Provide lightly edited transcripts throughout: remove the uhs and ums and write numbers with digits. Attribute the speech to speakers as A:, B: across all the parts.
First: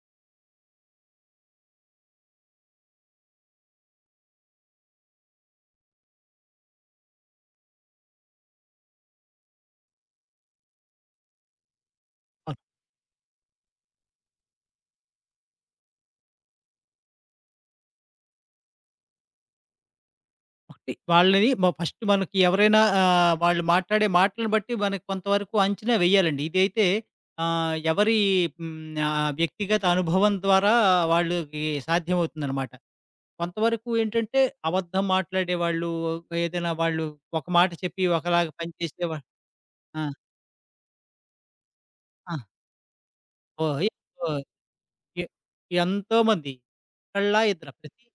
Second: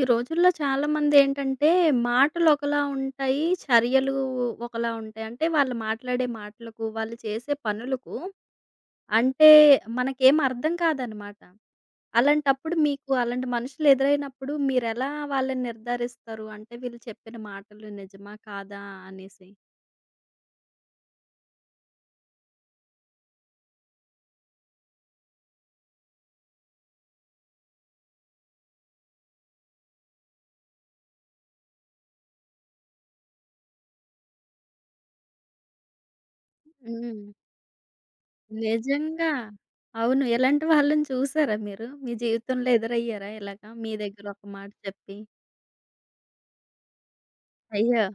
A: ఈ రోజుల్లో చాలామందేంటంటే, మాటలొకలా ఉంటాయి. చర్యలు ఒకలా ఉంటాయి. అంటే వాళ్ళు మాట్లాడే మాటలకు, వాళ్ళు చేసే పనులకు అంటే మనకేం అర్థం కాదనమాట.
B: అవును.
A: అలాంటప్పుడు మీకు అలాంటి మనుషులు ఎదురైనప్పుడు మీరెలా వాళ్ళని నిర్ధారిస్తారు? అంటే వీళ్ళు చెప్పిన మాటలు నిజమా? కాదా? అనేసి.
B: ఒకటి వాళ్ళని ఫస్ట్ మనకి ఎవరైనా వాళ్ళు మాట్లాడే మాటలను బట్టి మనకు కొంతవరకు అంచనా వేయాలండి. ఇదైతే ఆహ్, ఎవరి హ్మ్, ఆహ్, వ్యక్తిగత అనుభవం ద్వారా వాళ్ళకి సాధ్యమవుతుందనమాట. కొంతవరకు ఏంటంటే అబద్ధం మాట్లాడేవాళ్ళు, ఏదైనా వాళ్ళు
A: హ్మ్.
B: ఒక మాట చెప్పి ఒకలాగా పనిచేసేవా
A: నిజంగా.
B: ఆ!
A: అవును. ఇలాంటి వాళ్ళని చూసారా మీరు? మీ
B: ఆ!
A: జీవితంలో ఎదురయ్యారా ఇలాగా?
B: ఓహ్!
A: మీ దగ్గర
B: ఓ
A: ఒక మాట చెప్పి.
B: ఎ ఎంతోమంది. ఒకళ్ళా ఇద్దరా
A: అయ్యో!
B: ప్రతి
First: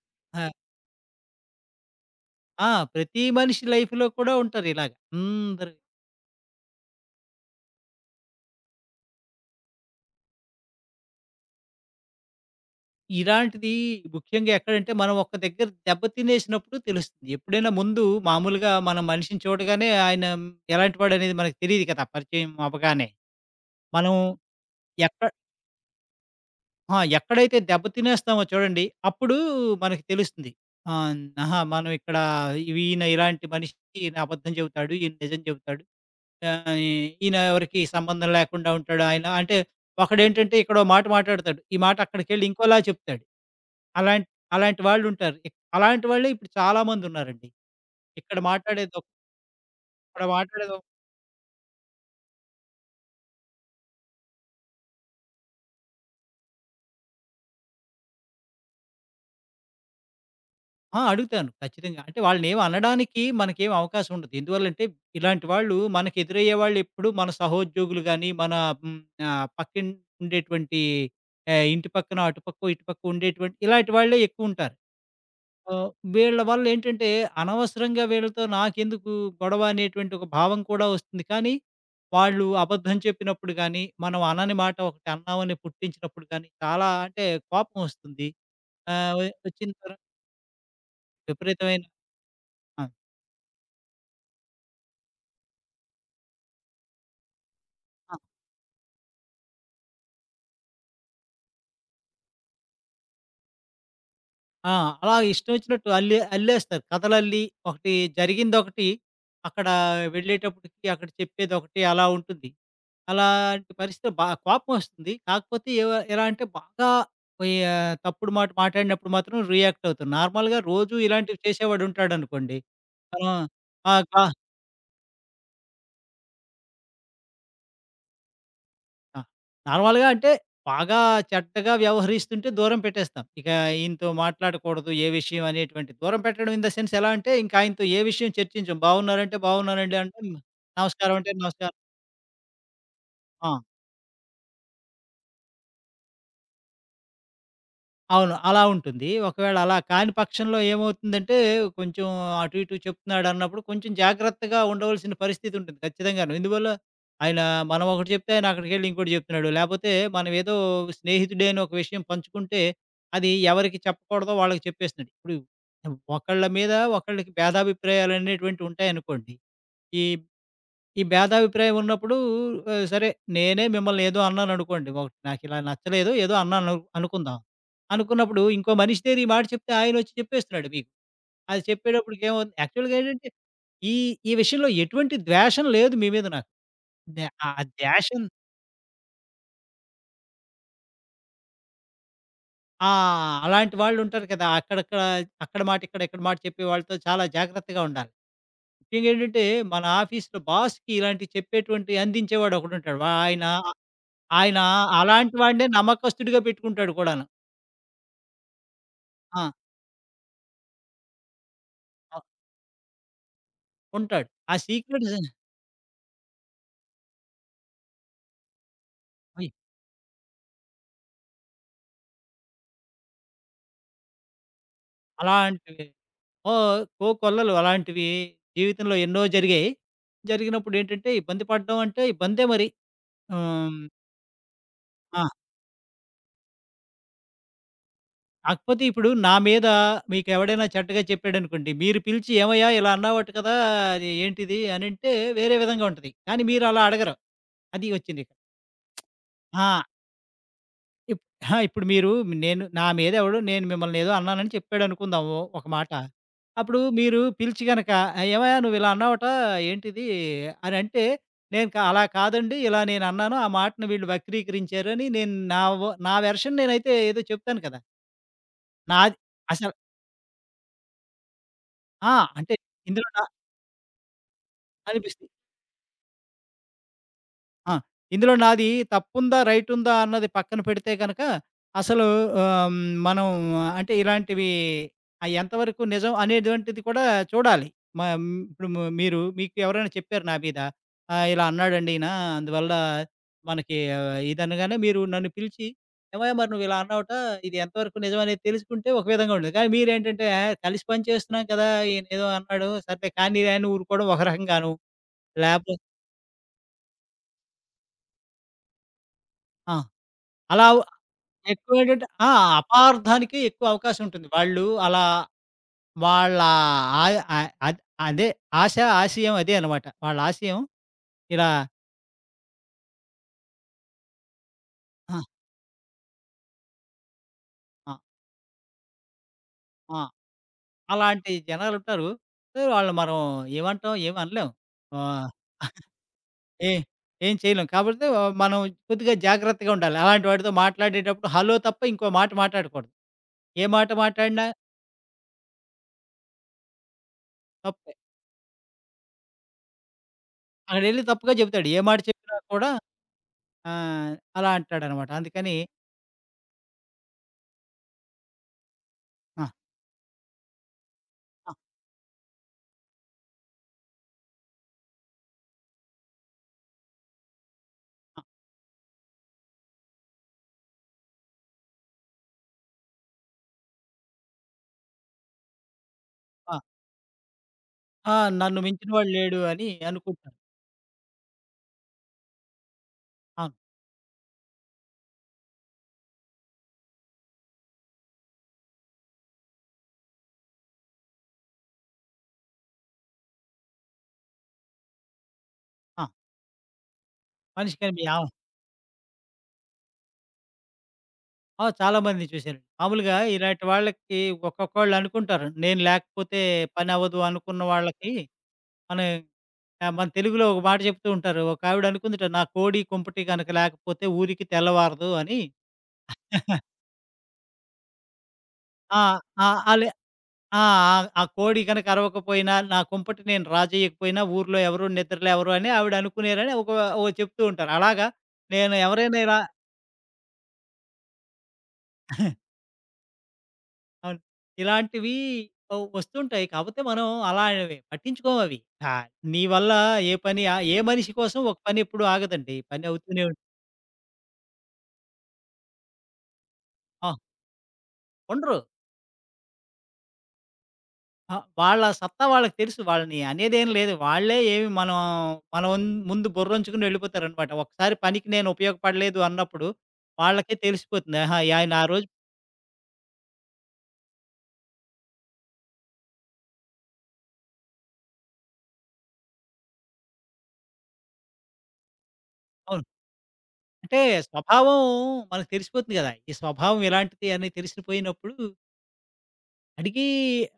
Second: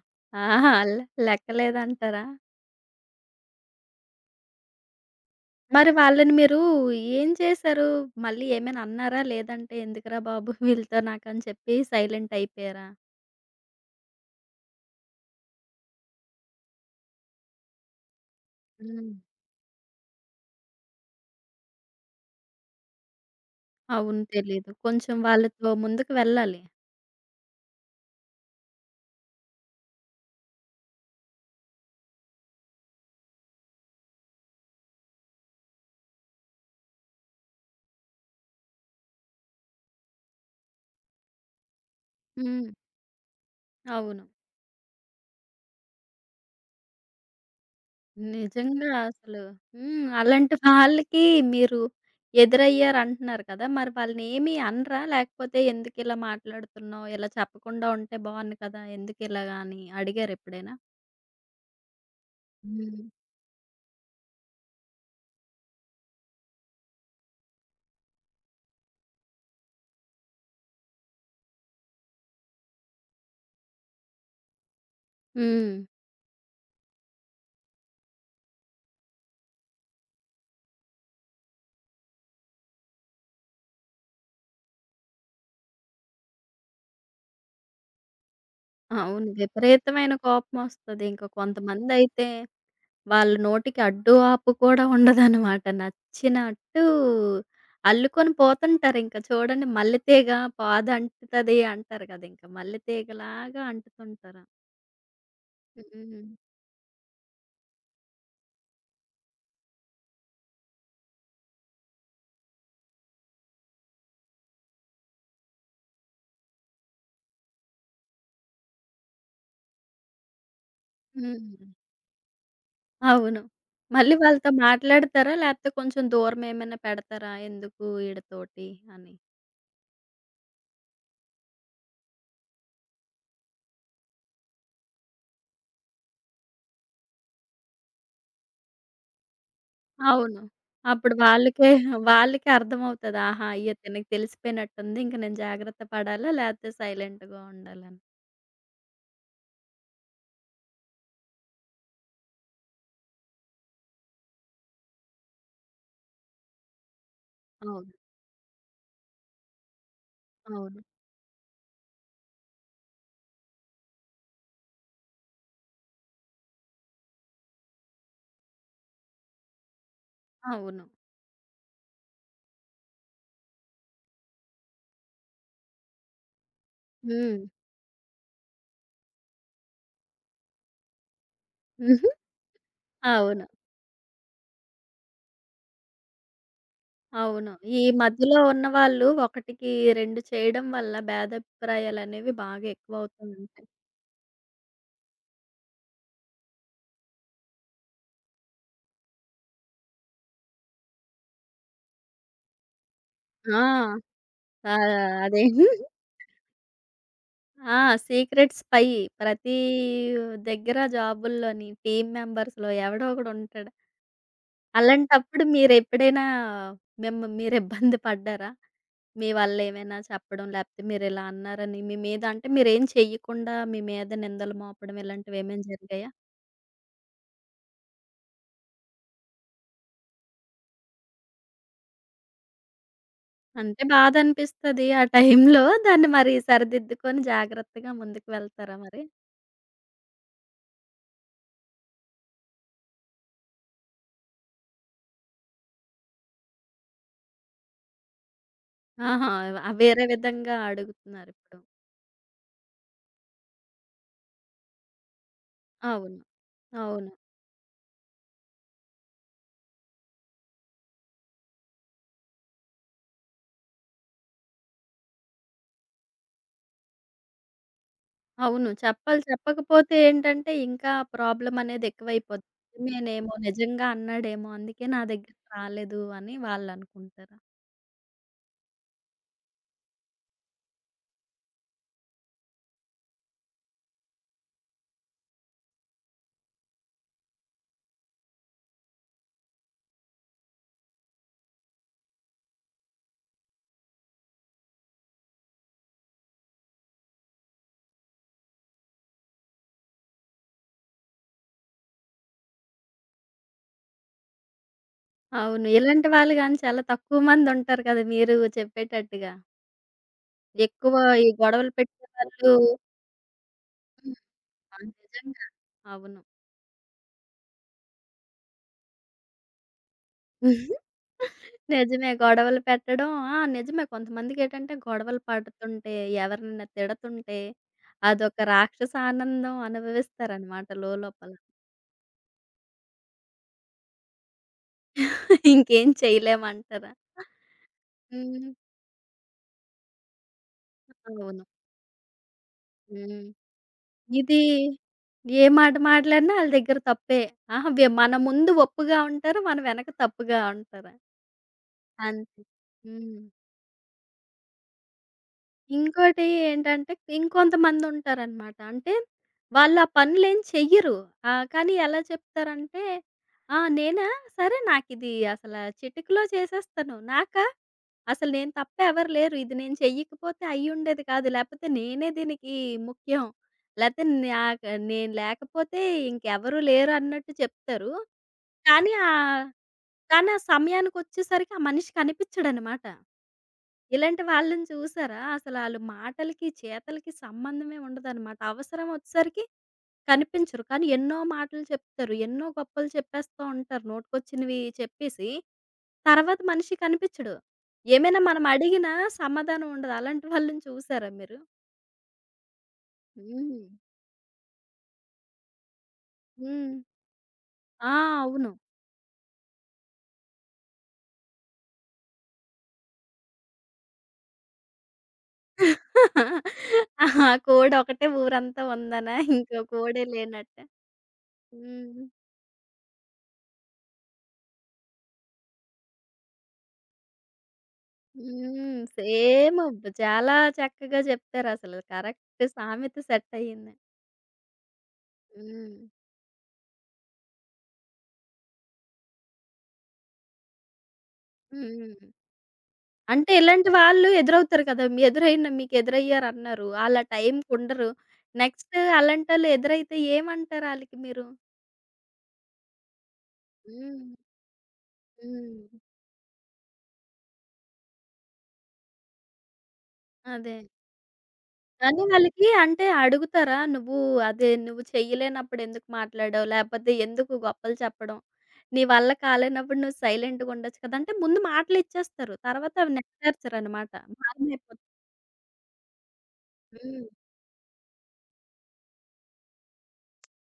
B: ఆ!
A: ఆహా! లెక్కలేదంటారా?
B: ఆ! ప్రతి మనిషి లైఫ్‌లో కూడా ఉంటారిలాగ. అందరు
A: మరి వాళ్ళని మీరు ఏం చేశారు? మళ్ళీ ఏమైనా అన్నారా? లేదంటే ఎందుకురా బాబు వీళ్ళతో నాకని చెప్పి సైలెంట్ అయిపోయారా?
B: ఇలాంటిది ముఖ్యంగా ఎక్కడంటే మనం ఒక్క దగ్గర దెబ్బ తినేసినప్పుడు తెలుస్తుంది. ఎప్పుడైనా ముందు మామూలుగా మనం
A: హ్మ్.
B: మనిషిని చూడగానే ఆయన ఎలాంటి వాడనేది మనకు తెలీదు కదా! పరిచయం అవ్వగానే. మనం
A: అవును. తెలీదు. కొంచెం
B: ఎక్క
A: వాళ్ళతో ముందుకు వెళ్ళాలి.
B: ఆ! ఎక్కడైతే దెబ్బ తినేస్తామో చూడండి అప్పుడు మనకు తెలుస్తుంది. ఆహ్, ఆహా! మనం ఇక్కడ ఈయన ఇలాంటి మనిషి, ఈయన అబద్ధం చెబుతాడు, ఈయన నిజం చెబుతాడు. ఆహ్, ఈయన ఎవరికీ సంబంధం లేకుండా ఉంటాడు ఆయన. అంటే ఒకడేంటంటే ఇక్కడో మాట మాట్లాడతాడు. ఈ మాట అక్కడికెళ్ళి
A: హ్మ్.
B: ఇంకోలా చెప్తాడు.
A: అవును.
B: అలాంట్ అలాంటి వాళ్ళుంటారు. అలాంటి వాళ్ళే ఇప్పుడు చాలామందున్నారండి. ఇక్కడ
A: నిజంగా
B: మాట్లాడేదో
A: అసలు హ్మ్.
B: ఇక్కడ
A: అలాంటి
B: మాట్లాడేదో
A: వాళ్ళకి మీరు ఎదురయ్యారంటున్నారు కదా! మరి వాళ్ళనేమి అనరా? లేకపోతే ఎందుకిలా మాట్లాడుతున్నావు? ఇలా చెప్పకుండా ఉంటే బావుండు కదా! ఎందుకిలాగా అని అడిగారా ఎప్పుడైనా?
B: ఆ! అడుగుతాను ఖచ్చితంగా. అంటే వాళ్ళనేం
A: హ్మ్.
B: అనడానికి మనకేం అవకాశం ఉండదు. ఎందువల్లంటే ఇలాంటి వాళ్ళు మనకెదురయ్యే వాళ్ళెప్పుడు మన సహోద్యోగులు గాని, మన హ్మ్, పక్కన ఉండేటువంటి ఇంటి పక్కనో, అటుపక్కో, ఇటుపక్కో ఉండేటువంటి ఇలాంటి వాళ్ళే ఎక్కువుంటారు.
A: హ్మ్.
B: సో, వీళ్ళ వల్లేంటంటే, అనవసరంగా వీళ్ళతో నాకెందుకు గొడవ అనేటువంటి ఒక భావం కూడా వస్తుంది. కానీ, వాళ్ళు అబద్ధం చెప్పినప్పుడు గానీ, మనం అనని మాట ఒకటి అన్నామని పుట్టించినప్పుడు గానీ, చాలా అంటే కోపం వస్తుంది. ఆహ్, వ
A: అవును.
B: వచ్చిన తర
A: విపరీతమైన కోపమొస్తది. ఇంక
B: విపరీతమైన
A: కొంతమందయితే
B: ఆ!
A: వాళ్ళ నోటికి అడ్డు, ఆపు కూడా ఉండదనమాట. నచ్చినట్టు
B: ఆ!
A: అల్లుకొని పోతుంటారింక. చూడండి మల్లెతీగ పాదంటుతది అంటారు గదా! ఇంక మల్లెతీగలాగా అంటుతుంటారు.
B: ఆ! అలా ఇష్టం వచ్చినట్టు
A: హ్మ్.
B: అల్లేస్తారు. కథలల్లి ఒకటి జరిగిందొకటి, అక్కడ వెళ్ళేటప్పటికి అక్కడ చెప్పేదొకటి అలా ఉంటుంది. అలాంటి పరిస్థితి బా కోపమొస్తుంది. కాకపోతే ఎలా అంటే బాగా పోయి తప్పుడు మాట మాట్లాడినప్పుడు మాత్రం రియాక్ట్ అవుతాను. నార్మల్‌గా రోజు ఇలాంటివి
A: హ్మ్.
B: చేసేవాడుంటాడనుకోండి. మనం
A: అవును.
B: ఆ!
A: మళ్ళీ
B: గా
A: వాళ్ళతో మాట్లాడతారా? లేపోతే కొంచెం దూరమేమైనా పెడతారా? ఎందుకు ఈడతోటి అని?
B: ఆ! నార్మల్‌గా అంటే బాగా చెడ్డగా వ్యవహరిస్తుంటే దూరం పెట్టేస్తాం. ఇక ఈయనతో మాట్లాడకూడదు. ఏ విషయం అనేటువంటి దూరం పెట్టడం ఇన్ ద సెన్స్ ఎలా అంటే, ఇంక ఆయనతో ఏ విషయం చర్చించం. బాగున్నారంటే బాగున్నానండి అంటాం.
A: అవును. అప్పుడు
B: నమస్కారం అంటే
A: వాళ్ళకే
B: నమస్కారం.
A: వాళ్ళకే అర్థమవుతది. ఆహా!
B: ఆ!
A: ఇతనికి తెలిసిపోయినట్టుంది. ఇంక నేను జాగ్రత్త పడాలా? లేతే సైలెంట్‌గా ఉండాలని.
B: అవును. అలా ఉంటుంది. ఒకవేళ అలా కాని పక్షంలో ఏమవుతుందంటే, కొంచెం అటు ఇటు చెప్తున్నాడన్నప్పుడు కొంచెం జాగ్రత్తగా ఉండవలసిన పరిస్థితి ఉంటుంది ఖచ్చితంగాను. ఎందువల్ల, ఆయన మనం
A: అవును.
B: ఒకటి చెప్తే ఆయన అక్కడికెళ్ళి ఇంకోటి చెప్తున్నాడు. లేపోతే మనం ఏదో
A: అవును.
B: స్నేహితుడే అని ఒక విషయం పంచుకుంటే, అది ఎవరికి చెప్పకూడదో వాళ్ళకి చెప్పేస్తున్నాడు. ఇప్పుడు ఒకళ్ళ మీద ఒకళ్ళకి భేదాభిప్రాయాలనేటువంటివి ఉంటాయనుకోండి. ఈ
A: అవును.
B: ఈ భేదాభిప్రాయం ఉన్నప్పుడు సరే నేనే మిమ్మల్ని ఏదో అన్నాననుకోండి. ఒకటి నాకిలా నచ్చలేదు ఏదో అన్నాను
A: హ్మ్.
B: అనుకుందాం. అనుకున్నప్పుడు ఇంకో మనిషి దగ్గర ఈ మాట చెప్తే ఆయనొచ్చి చెప్పేస్తున్నాడు మీకు. అది
A: హుహు.
B: చెప్పేటప్పటికి ఏమవుతుంది యాక్చువల్‌గా ఏంటంటే
A: అవును.
B: ఈ ఈ విషయంలో ఎటువంటి ద్వేషం లేదు మీ మీద నాకు. దే ఆ
A: అవును. ఈ
B: ద్వేషం
A: మధ్యలో ఉన్నవాళ్ళు ఒకటికి రెండు చేయడం వల్ల భేదాభిప్రాయాలనేవి బాగా
B: ఆ!
A: ఎక్కువవుతూ ఉంటాయి.
B: అలాంటి వాళ్ళుంటారు కదా! అక్కడక్కడ అక్కడ మాట ఇక్కడ, ఇక్కడ మాట చెప్పే వాళ్ళతో చాలా జాగ్రత్తగా ఉండాలి. ముఖ్యంగా ఏంటంటే మన ఆఫీస్‌లో బాస్‌కి ఇలాంటివి చెప్పేటువంటి అందించేవాడొకడుంటాడు. ఆయన
A: ఆ!
B: ఆయన
A: ఆహ్,
B: అలాంటి
A: అదే.
B: వాడినే నమ్మకస్తుడిగా పెట్టుకుంటాడు కూడాను.
A: ఆ! సీక్రెట్ స్పై
B: ఆ!
A: ప్రతి దగ్గర జాబుల్లోని టీమ్
B: ఆ!
A: మెంబర్స్‌లో ఎవడో ఒకడు ఉంటాడు.
B: ఉంటాడు. ఆ సీక్రెట్స్
A: అలాంటప్పుడు మీరెప్పుడైనా మీరిబ్బంది పడ్డారా? మీ
B: అయ్!
A: వల్లేమైనా చెప్పడం, లేపోతే మీరిలా అన్నారని మీ మీద అంటే మీరేం చెయ్యకుండా మీ మీద నిందలు మోపడం ఇలాంటివేమైనా
B: అలాంటివి
A: జరిగాయా?
B: ఓ కోకొల్లలు అలాంటివి జీవితంలో ఎన్నో జరిగాయి. జరిగినప్పుడేంటంటే, ఇబ్బంది పడడం అంటే ఇబ్బందే మరి. ఆహ్,
A: అంటే బాధనిపిస్తది ఆ
B: ఆ!
A: టైంలో. దాన్ని మరి సరిదిద్దుకొని జాగ్రత్తగా ముందుకు వెళ్తారా
B: కాకపోతే
A: మరి?
B: ఇప్పుడు నా మీద మీకెవడైనా చెడ్డగా చెప్పాడనుకోండి, మీరు పిలిచి "ఏమయ్యా! ఇలా అన్నావట కదా! అది ఏంటిది?" అనంటే వేరే విధంగా ఉంటది. కానీ మీరలా అడగరు. అది వచ్చిందిక్కడ.
A: ఆహా! ఆ
B: ఆ!
A: వేరే విధంగా అడుగుతున్నారిప్పుడు.
B: అహా! ఇప్పుడు మీరు నేను నా మీద ఎవడో నేను మిమ్మల్ని ఏదో అన్నానని చెప్పాడు అనుకుందాము ఒక మాట.
A: అవును.
B: అప్పుడు
A: అవును.
B: మీరు పిలిచి గనక "ఆహ్, ఏమయ్యా నువ్వు ఇలా అన్నావట ఏంటిది?" అని అంటే, నేను క "అలా కాదండి. ఇలా నేను అన్నాను. ఆ మాటను వీళ్ళు వక్రీకరించారు" అని నేను నా వెర్షన్ నేనైతే ఏదో చెప్తాను కదా!
A: అవును.
B: నాది
A: చెప్పాలి.
B: అసలు
A: చెప్పకపోతే ఏంటంటే ఇంకా ప్రాబ్లమ్ అనేది
B: ఆ!
A: ఎక్కువైపోద్ది.
B: అంటే ఇందులో నా
A: నిజమేనేమో, నిజంగా అన్నాడేమో అందుకే నా
B: అనిపిస్తుంది.
A: దగ్గరికి రాలేదు అని వాళ్ళనుకుంటారు.
B: ఆ! ఇందులో నాది తప్పుందా? రైటుందా? అన్నది పక్కన పెడితే గనక అసలు ఆహ్, హ్మ్, మనం అంటే ఇలాంటివి ఎంతవరకు నిజం అనేటువంటిది కూడా చూడాలి. మ ఇప్పుడు మీరు మీకు ఎవరైనా చెప్పారు నా మీద. ఇలా అన్నాడండి ఈయన అందువల్ల మనకి ఇదనగానే మీరు నన్ను పిలిచి, "ఏమయ్య! మరి నువ్వు ఇలా అన్నావుట. ఇది ఎంతవరకు నిజం అనేది తెలుసుకుంటే ఒక విధంగా ఉండేది." కానీ మీరేంటంటే కలిసి పని చేస్తున్నాం కదా! ఈయనేదో అన్నాడు. సర్లే కానీలే అని ఊరుకోవడం ఒక రకంగాను.
A: అవును.
B: లేకపోతే
A: ఇలాంటి వాళ్ళు గాని చాలా తక్కువ మంది ఉంటారు కదా! మీరు చెప్పేటట్టుగా.
B: ఆ! అలా
A: ఎక్కువ ఈ గొడవలు
B: ఎక్కువ ఏంటంటే ఆ!
A: పెట్టేవాళ్ళు
B: అపార్థానికే ఎక్కువ అవకాశం
A: హ్మ్.
B: ఉంటుంది. వాళ్ళు
A: ఆ!
B: అలా
A: నిజంగా. అవును.
B: వాళ్ళ ఆయ ఆహ్, అద్ అదే ఆశ, ఆశయం అదే అనమాట. వాళ్ళ ఆశయం ఇలా
A: నిజమే. గొడవలు పెట్టడం ఆ! నిజమే. కొంతమందికేటంటే గొడవలు
B: ఆ!
A: పడుతుంటే, ఎవరినైనా తిడుతుంటే
B: ఆ!
A: అదొక రాక్షస ఆనందం
B: ఆ!
A: అనుభవిస్తారనమాట లోలోపల.
B: అలాంటి జనాలుంటారు. సో, వాళ్ళని మనం ఏమంటాం? ఏమి అనలేం. ఆహ్,
A: ఇంకేం
B: ఏ
A: చేయలేమంటారా?
B: ఏం చేయలేం. కాకపోతే
A: హ్మ్.
B: మనం కొద్దిగా జాగ్రత్తగా ఉండాలి. అలాంటి వాటితో మాట్లాడేటప్పుడు
A: అవును.
B: హలో తప్ప ఇంకో మాట మాట్లాడకూడదు.
A: హ్మ్.
B: ఏ మాట
A: ఇది
B: మాట్లాడినా
A: ఏ మాట మాట్లాడినా ఆళ్ళ దగ్గర తప్పే. ఆహా!
B: తప్పే.
A: మన ముందు ఒప్పుగా ఉంటారు. మన వెనక తప్పుగా ఉంటారు.
B: అక్కడెళ్లి తప్పుగా చెప్తాడు. ఏ మాట చెప్పినా
A: అంతే.
B: కూడా
A: హ్మ్.
B: ఆహ్, అలా అంటాడనమాట. అందుకని
A: ఇంకోటి ఏంటంటే, ఇంకొంతమందుంటారనమాట. అంటే,
B: ఆ!
A: వాళ్ళు ఆ పనులేం చెయ్యరు.
B: ఆ!
A: కానీ ఎలా చెప్తారంటే, "ఆ! నేనా? సరే నాకిది అసల చిటికలో చేసేస్తాను." నాకా?
B: ఆ! ఆ!
A: అసలు నేను తప్ప ఎవరు లేరు. ఇది నేను చెయ్యకపోతే అయ్యుండేది కాదు. లేపోతే నేనే దీనికి ముఖ్యం. లేతే నేను లేకపోతే ఇంకెవరూ లేరు అన్నట్టు చెప్తారు.
B: ఆ! నన్ను
A: కానీ
B: మించినవాడు లేడు
A: ఆహ్,
B: అని
A: కానీ
B: అనుకుంటాను.
A: ఆ సమయానికొచ్చేసరికి ఆ మనిషి కనిపిచ్చడనమాట.
B: అవును.
A: ఇలాంటి వాళ్ళని చూసారా? అసలాళ్ళు మాటలకి, చేతలకి సంబంధమే ఉండదనమాట. అవసరం వచ్చేసరికి కనిపించరు. కానీ ఎన్నో మాటలు చెప్తారు. ఎన్నో గొప్పలు చెప్పేస్తూ ఉంటారు. నోటికొచ్చినవి చెప్పేసి,
B: ఆ!
A: తర్వాత మనిషి కనిపిచ్చడు.
B: మనిషికని
A: ఏమైనా
B: యావ
A: మనం అడిగినా సమాధానం ఉండదు. అలాంటి వాళ్ళని చూసారా మీరు?
B: ఆ! చాలా మందిని చూశానండి. మామూలుగా
A: హ్మ్.
B: ఇలాంటి వాళ్ళకి ఒక్కొక్కళ్ళు అనుకుంటారు. నేను లేకపోతే
A: హ్మ్.
B: పనవ్వదు అనుకున్న
A: ఆ!
B: వాళ్ళకి
A: అవును.
B: మనం మన తెలుగులో ఒక మాట చెప్తూ ఉంటారు. ఒకావిడ అనుకుందట "నా కోడి కుంపటి గనక లేకపోతే ఊరికి తెల్లవారదు" అని.
A: ఆ! కోడి ఒకటే ఊరంతా
B: ఆ!
A: ఉందనా?
B: ఆ!
A: ఇంకో
B: ఆలే
A: కోడే లేనట్ట.
B: ఆ! ఆ! ఆ కోడి గనక
A: హ్మ్.
B: అరవకపోయినా, నా కుంపటి నేను రాజేయకపోయినా ఊర్లో ఎవరు నిద్రలేవరు అని ఆవిడ అనుకునేరని ఒక ఓ చెప్తూ ఉంటారు. అలాగా నేను
A: హ్మ్.
B: ఎవరైనా ఇలా
A: సేమ్ చాలా చక్కగా చెప్పారసలు. కరెక్ట్ సామెత సెట్ అయింది.
B: అవును. ఇలాంటివి ఓ
A: హ్మ్.
B: వస్తుంటాయి. కాపోతే మనం అలావి పట్టించుకోమవి. ఆ! నీ వల్ల ఏ పని ఏ మనిషి కోసం ఒక పని ఎప్పుడు
A: హ్మ్.
B: ఆగదండి. పని అవుతూనే
A: అంటే ఇలాంటి వాళ్ళు ఎదురవుతారు కదా! మీ ఎదురైన మీకు ఎదురయ్యారన్నారు. ఆళ్ళ
B: ఆ!
A: టైంకుండరు.
B: ఉండరు.
A: నెక్స్ట్ అలాంటోళ్ళు ఎదురైతే ఏమంటారు ఆళ్ళకి మీరు?
B: ఆ! వాళ్ళ సత్తా వాళ్ళకి తెలుసు. వాళ్ళని అనేదేం లేదు.
A: హ్మ్.
B: వాళ్ళే ఏమి మనం
A: హ్మ్.
B: మనం ముందు బుర్రంచుకుని వెళ్ళిపోతారనమాట. ఒకసారి పనికి నేను ఉపయోగపడలేదు అన్నప్పుడు
A: అదే.
B: వాళ్ళకే తెలిసిపోతుంది. ఆహా! ఈ ఆయన ఆ
A: కానీ
B: రోజు
A: వాళ్ళకి అంటే అడుగుతారా? నువ్వు అదే నువ్వు చేయలేనప్పుడు ఎందుకు మాట్లాడావు? లేపోతే ఎందుకు గొప్పలు చెప్పడం? నీ వల్ల కాలేనప్పుడు నువ్వు సైలెంట్‌గా ఉండొచ్చు కదా! అంటే ముందు మాటలిచ్చేస్తారు. తర్వాత
B: అవును.
A: అవి నెరవేర్చరనమాట.
B: అంటే స్వభావం
A: మాయమైపోతుంది.
B: మనకు తెలిసిపోతుంది కదా! ఈ స్వభావం
A: హ్మ్.
B: ఇలాంటిది అని తెలిసిపోయినప్పుడు అడిగి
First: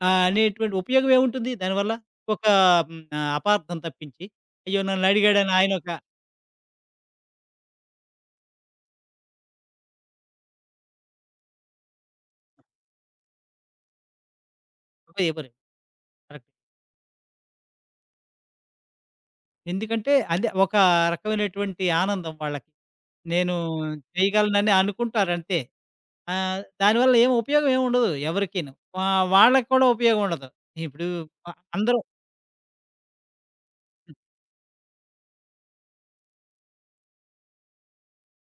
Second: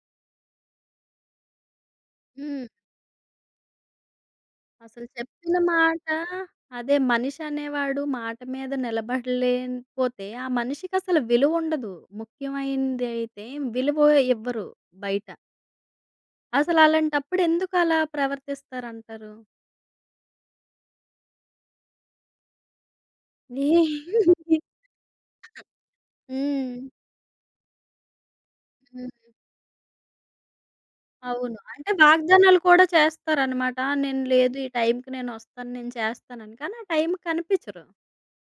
B: అనేటువంటి ఉపయోగం ఏముంటుంది దానివల్ల? ఒక
A: హ్మ్.
B: అపార్థం తప్పించి. అయ్యో!
A: అసలు
B: నన్ను అడిగాడని
A: చెప్పిన
B: ఆయనొక
A: మాట అదే మనిషి అనేవాడు మాట మీద నిలబడలేకపోతే, ఆ మనిషికసలు విలువుండదు. ముఖ్యమైనదైతే విలువ ఇవ్వరు బయట.
B: ఇవ్వరు. కరెక్ట్.
A: అసలలాంటప్పుడు ఎందుకలా ప్రవర్తిస్తారంటారు?
B: ఎందుకంటే అదే ఒక రకమైనటువంటి ఆనందం వాళ్ళకి. నేను
A: ఏ
B: చేయగలనని అనుకుంటారంతే.
A: హ్మ్.
B: దానివల్ల ఏం ఉపయోగం ఏమి ఉండదు ఎవరికీను.
A: హ్మ్.
B: వాళ్ళకి కూడా ఉపయోగం ఉండదు. ఇప్పుడు అ
A: అవును. అంటే
B: అందరూ
A: వాగ్దానాలు కూడా చేస్తారనమాట. నేను లేదు ఈ టైంకి నేనొస్తాను, నేను చేస్తానని. కానీ ఆ టైంకి కనిపిచ్చరు.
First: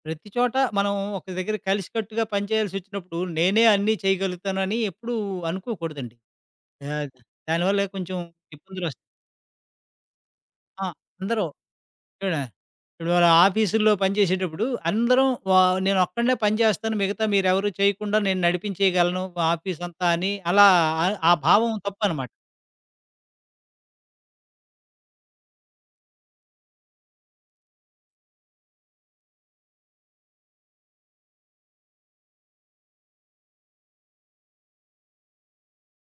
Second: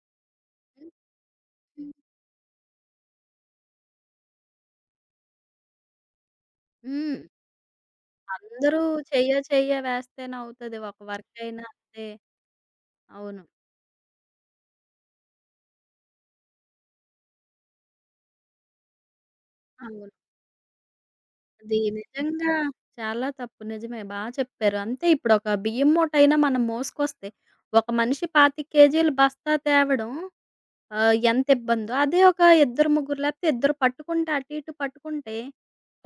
B: ప్రతి చోట మనం ఒక దగ్గర
A: హ్మ్.
B: కలిసికట్టుగా పనిచేయాల్సొచ్చినప్పుడు నేనే అన్నీ చేయగలుగుతానని ఎప్పుడూ అనుకోకూడదండి. ఆహ్,
A: హ్మ్.
B: దానివల్ల కొంచెం
A: అందరూ
B: ఇబ్బందులొస్తాయి.
A: చెయ్య చెయ్య వేస్తేనే అవుతది.
B: ఆ!
A: ఒక వర్క్
B: అందరూ
A: అయినా అంతే.
B: ఇక్కడ ఇప్పుడు మన
A: అవును.
B: ఆఫీసుల్లో పనిచేసేటప్పుడు అందరం నేనొక్కడినే పని చేస్తాను. మిగతా మీరెవరు చేయకుండా నేను నడిపించేయగలను ఆఫీసంతా
A: అవును.
B: అని అలా ఆ ఆ భావం
A: అది
B: తప్పనమాట.
A: నిజంగా చాలా తప్పు. నిజమే బా చెప్పారు. అంతే ఇప్పుడొక బియ్యం మూటైనా మనం మోసుకొస్తే, ఒక మనిషి 25 కేజీల బస్తా తేవడం ఎంత ఇబ్బందో. అదే ఒక ఇద్దరు, ముగ్గురు లేపోతే ఇద్దరు పట్టుకుంటే అటు ఇటు పట్టుకుంటే,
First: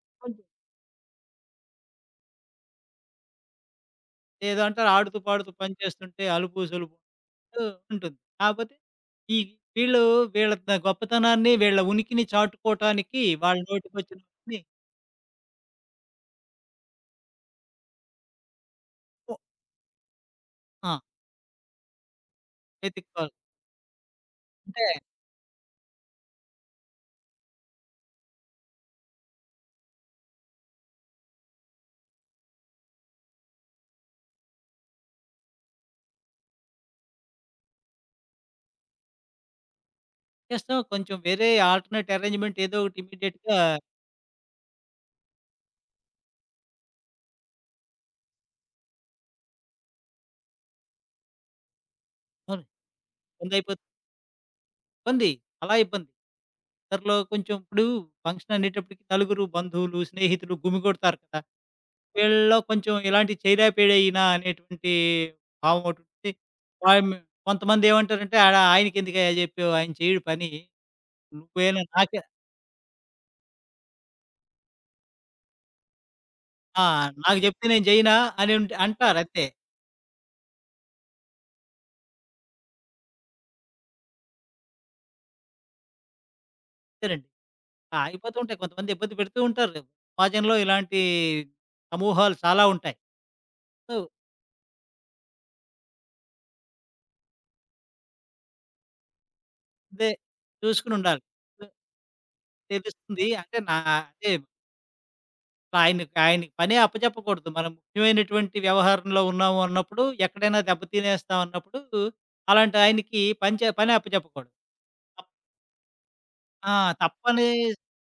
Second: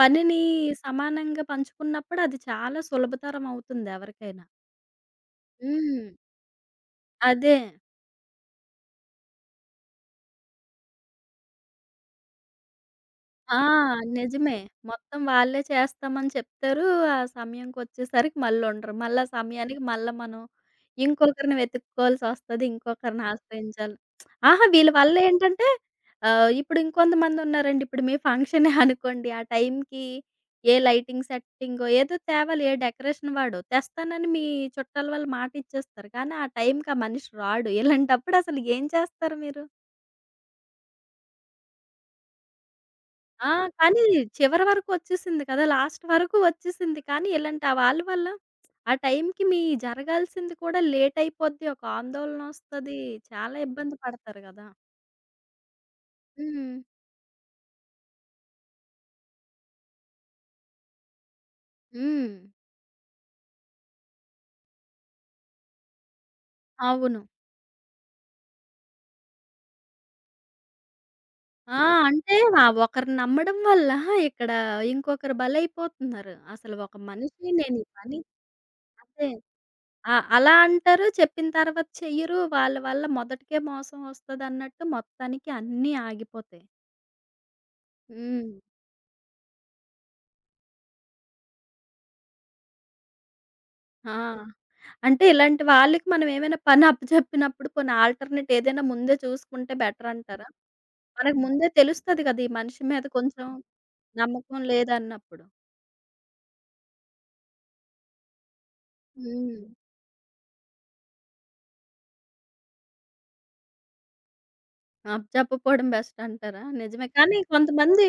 A: పనిని
B: కొంచెం
A: సమానంగా పంచుకున్నప్పుడు అది చాలా సులభతరం అవుతుంది ఎవరికైనా.
B: ఏదో అంటారు ఆడుతూ పాడుతూ పని
A: హ్మ్.
B: చేస్తుంటే అలుపు సొలుపు
A: అదే.
B: ఉంటుంది. కాపోతే ఈ వీళ్ళు వీళ్ళ గొప్పతనాన్ని, వీళ్ళ ఉనికిని చాటుకోవటానికి
A: ఆ!
B: వాళ్ళ
A: నిజమే.
B: నోటికొచ్చినవన్నీ
A: మొత్తం వాళ్ళే చేస్తామని చెప్తారు. ఆ సమయంకొచ్చేసరికి మళ్ళుండరు. మళ్ళా
B: ఒ
A: సమయానికి మళ్ళా మనం
B: ఆ!
A: ఇంకొకరిని వెతుక్కోవాల్సొస్తది. ఇంకొకరిని
B: వెతుక్కోవాలి.
A: ఆశ్రయించాలి. ఆహా!
B: అంటే
A: వీళ్ళ వల్లేంటంటే ఇప్పుడు ఇంకొంతమందున్నారండి. ఇప్పుడు మీ ఫంక్షనే అనుకోండి. ఆ టైంకి ఏ లైటింగ్ సెట్టింగో ఏదో తేవాలి. ఏ డెకరేషన్ వాడో తెస్తానని మీ చుట్టాల వాళ్ళు మాటిచ్చేస్తారు. కానీ ఆ టైంకి ఆ మనిషి రాడు. ఇలాంటప్పుడు అసలు ఏం చేస్తారు మీరు?
B: చేస్తాం కొంచెం వేరే ఆల్టర్‌నేట్ అరేంజ్‌మెంట్ ఏదో ఒకటి
A: ఆ!
B: ఇమ్మీడియేట్‌గా
A: కానీ చివరి వరకు వచ్చేసింది కదా! లాస్ట్ వరకు వచ్చేసింది. కానీ ఇలాంటి ఆ వాళ్ళ వల్ల ఆ టైంకి మీ జరగాల్సింది కూడా లేట్ అయిపోద్ది. ఒక ఆందోళన
B: అవును.
A: వస్తది. చాలా
B: ముందైపోతుంది.
A: ఇబ్బంది పడతారు గదా!
B: ఇబ్బంది. చాలా ఇబ్బంది.
A: హ్మ్.
B: ఇద్దరిలో కొంచెం ఇప్పుడు ఫంక్షన్ అనేటప్పటికి నలుగురు బంధువులు, స్నేహితులు గుమిగూడతారు కదా!
A: హ్మ్.
B: వీళ్ళలో కొంచెం ఇలాంటివి చేయలేకపోయినా అనేటువంటి భావం ఒకటుంది. వాడిని
A: అవును.
B: కొంతమంది ఏమంటారంటే ఆడ ఆయనకెందుకయ్యా జెప్పావు? ఆయన చేయడు పని.
A: ఆ!
B: నువ్వేనా నాకే
A: అంటే ఆ ఒకరిని నమ్మడం వల్ల ఇక్కడ ఇంకొకరు బలైపోతున్నారు. అసలు
B: ఆ!
A: ఒక
B: నాకు
A: మనిషి
B: జెప్తే
A: నేను
B: నేను
A: ఈ
B: జెయ్యనా?
A: పని
B: అని అంటారు
A: అదే.
B: అంతే.
A: ఆ! అలా అంటారు. చెప్పిన తర్వాత చెయ్యరు. వాళ్ళ వల్ల మొదటికే మోసం వస్తదన్నట్టు మొత్తానికి అన్నీ ఆగిపోతాయి.
B: అంతేనండి. ఆ! అయిపోతూ
A: హ్మ్.
B: ఉంటాయి. కొంతమంది ఇబ్బంది పెడుతూ ఉంటారు. సమాజంలో ఇలాంటి సమూహాలు చాలా ఉంటాయి. సో,
A: ఆ! అంటే ఇలాంటి వాళ్ళకి మనం ఏమైనా పని అప్పజెప్పినప్పుడు కొన్ని ఆల్టర్‌నేట్ ఏదైనా ముందే చూసుకుంటే
B: అదే
A: బెటర్ అంటారా?
B: చూసుకొనుండాలి.
A: మనకు ముందే తెలుస్తది కదా! ఈ మనిషి మీద
B: తెలుస్తుంది.
A: కొంచెం
B: అంటే నా అంటే
A: నమ్మకం లేదన్నప్పుడు.
B: ఆయనకి ఆయనకి పనే అప్పచెప్పకూడదు. మనం ముఖ్యమైనటువంటి వ్యవహారంలో
A: హ్మ్.
B: ఉన్నాము అన్నప్పుడు, ఎక్కడైనా దెబ్బతినేస్తాం అన్నప్పుడు, అలాంటి ఆయనకి పని అప్పచెప్పకూడదు. తప్
A: అప్పజెప్పపోవడం బెస్ట్ అంటారా?
B: ఆ!
A: నిజమే. కానీ
B: తప్పని
A: కొంతమంది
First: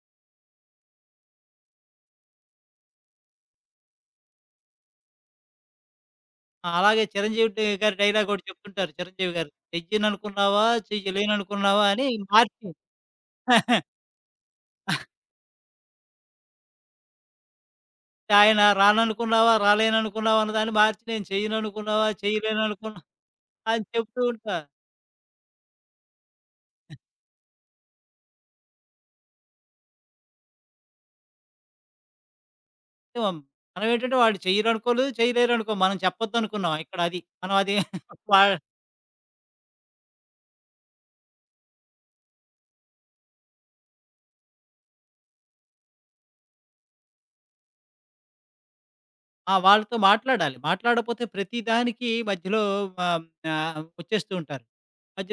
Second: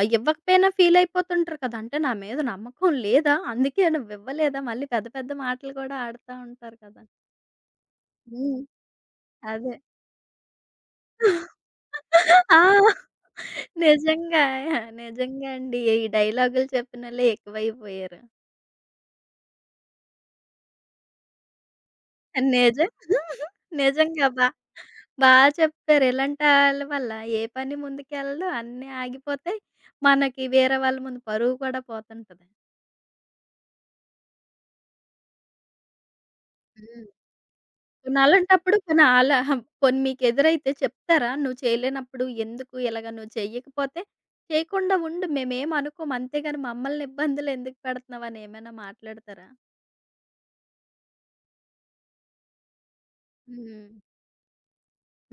A: ఇవ్వకపోయినా ఫీల్ అయిపోతుంటారు కదా! అంటే నా మీద నమ్మకం లేదా? అందుకే నువ్వు ఇవ్వలేదా? మళ్ళీ పెద్ద పెద్ద మాటలు కూడా ఆడుతా
B: ఆ,
A: ఉంటారు కదా!
B: అలాగే చిరంజీవి గారి డైలాగ్ ఒకటి
A: హ్మ్.
B: చెప్తుంటారు చిరంజీవి గారు.
A: అదే.
B: "చెయ్యననుకున్నావా, చెయ్యలేననుకున్నావా" అని
A: ఆ!
B: మార్చి
A: నిజంగా. నిజంగా అండి. ఈ డైలాగులు చెప్పినోళ్ళే ఎక్కువైపోయారు.
B: ఆయన రాననుకున్నావా, రాలేననుకున్నావా అన్నదాన్ని మార్చి, "నేను చెయ్యననుకున్నావా,
A: నిజం.
B: చేయలేననుకున్నా" అని చెప్తూ
A: నిజంగా బా
B: ఉంటా.
A: బా చెప్పారు. ఇలాంటాళ్ళ వల్ల ఏ పని ముందుకెళ్ళదు. అన్నీ ఆగిపోతాయి. మనకి వేరే వాళ్ళ ముందు పరువు కూడా పోతుంటది.
B: మనం ఏంటంటే, వాళ్ళు చెయ్యరనుకోలేదు, చేయలేరనుకో. మనం చెప్పొద్దనుకున్నాం. ఇక్కడ
A: హ్మ్.
B: అది. మనం అది
A: పోనీ
B: వా
A: అలాంటప్పుడు పోనీ ఆళ్ళ పోనీ మీకెదురైతే చెప్తారా? నువ్వు చేయలేనప్పుడు ఎందుకు ఇలాగ నువ్వు చెయ్యకపోతే చేయకుండా ఉండు. మేమేమనుకోము. అంతేగాని మమ్మల్ని ఇబ్బందులు ఎందుకు పెడుతున్నావు అని ఏమైనా మాట్లాడతారా?
B: ఆ! వాళ్ళతో మాట్లాడాలి. మాట్లాడపోతే ప్రతిదానికి మధ్యలో ఆహ్, ఆహ్,
A: హ్మ్.
B: వచ్చేస్తూ ఉంటారు.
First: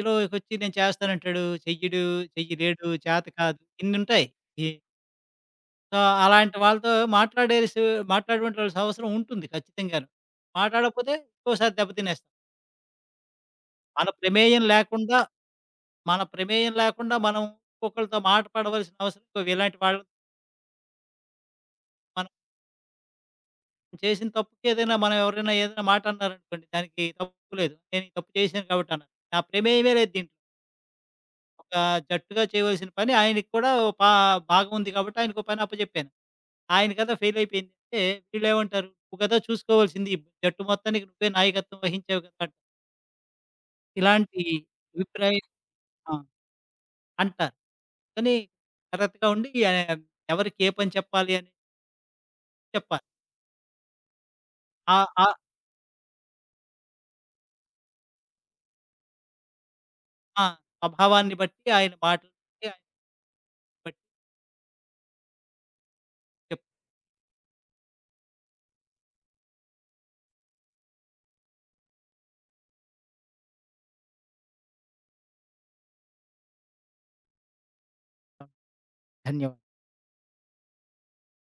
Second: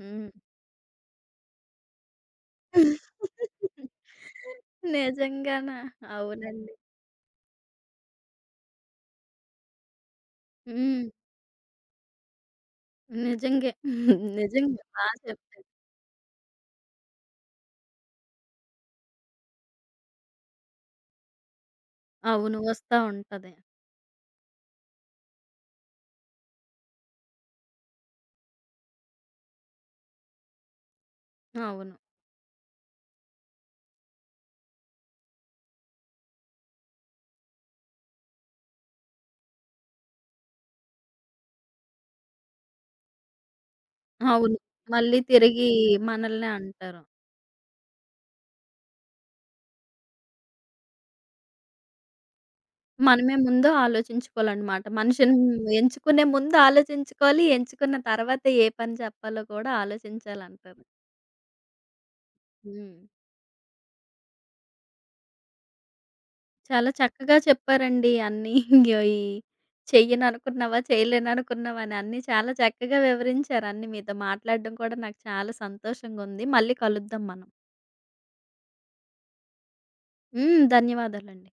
A: హ్మ్.
B: నేను చేస్తానంటాడు. చెయ్యడు, చెయ్యలేడు, చేత కాదు ఇన్నుంటాయి. ఈ
A: నిజంగానా?
B: సో, అలాంటి
A: అవునండి.
B: వాళ్ళతో మాట్లాడేసి మాట్లాడవలసిన అవసరం ఉంటుంది ఖచ్చితంగాను.
A: హ్మ్.
B: మాట్లాడకపోతే ఇంకోసారి దెబ్బ తినేస్తాం.
A: నిజంగే.
B: మన ప్రమేయం
A: నిజంగా. బా
B: లేకుండా,
A: చెప్పారు.
B: మన ప్రమేయం లేకుండా మనం ఇంకొకళ్ళతో మాట పడవలసిన అవసరం ఇంకో ఇలాంటి వాళ్ళతో మనం
A: అవును. వస్తా ఉంటది.
B: చేసిన తప్పుకి ఏదైనా మనం ఎవరైనా ఏదైనా మాట అన్నారనుకోండి, దానికి తప్పు లేదు. నేను ఈ తప్పు చేశాను కాబట్టి అన్నాను. నా ప్రమేయమే లేదు దీంట్లో. ఒక
A: అవును.
B: జట్టుగా చేయవలసిన పని ఆయనకి కూడా ఓ పా భాగం ఉంది కాబట్టి ఆయనకో పని అప్పజెప్పాను. ఆయన కదా ఫెయిల్ అయిపోయిందంటే వీళ్ళేమంటారు? "నువ్వు కదా చూసుకోవాల్సింది. ఈ జట్టు మొత్తానికి నువ్వే నాయకత్వం వహించావు కదా!" అంటారు. ఇలాంటి
A: అవును. మళ్ళీ
B: అభిప్రాయం
A: తిరిగి
B: ఆ!
A: మనల్నే అంటారు.
B: అంటారు. కానీ జాగ్రత్తగా ఉండి ఎవరికి ఏ పని చెప్పాలి అని చెప్పాలి.
A: మనమే ముందు ఆలోచించుకోవాలన్నమాట.
B: ఆ! ఆ!
A: మనిషిని ఎంచుకునే ముందు ఆలోచించుకోవాలి. ఎంచుకున్న తర్వాత ఏ పని చెప్పాలో కూడా
B: ఆ!
A: ఆలోచించాలంటారు.
B: స్వభావాన్ని బట్టి ఆయన మాటలు బట్టి ఆయన
A: హ్మ్.
B: బట్టి
A: చాలా చక్కగా చెప్పారండి అన్నీ. ఈ చెయ్యననుకున్నవా, చేయలేననుకున్నవా అని అన్నీ చాలా చక్కగా వివరించారు అన్నీ. మీతో మాట్లాడడం కూడా నాకు చాలా సంతోషంగుంది. మళ్ళీ కలుద్దాం మనం.
B: చెప్తాం. ధన్యవాదాలు.
A: హ్మ్. ధన్యవాదాలండి.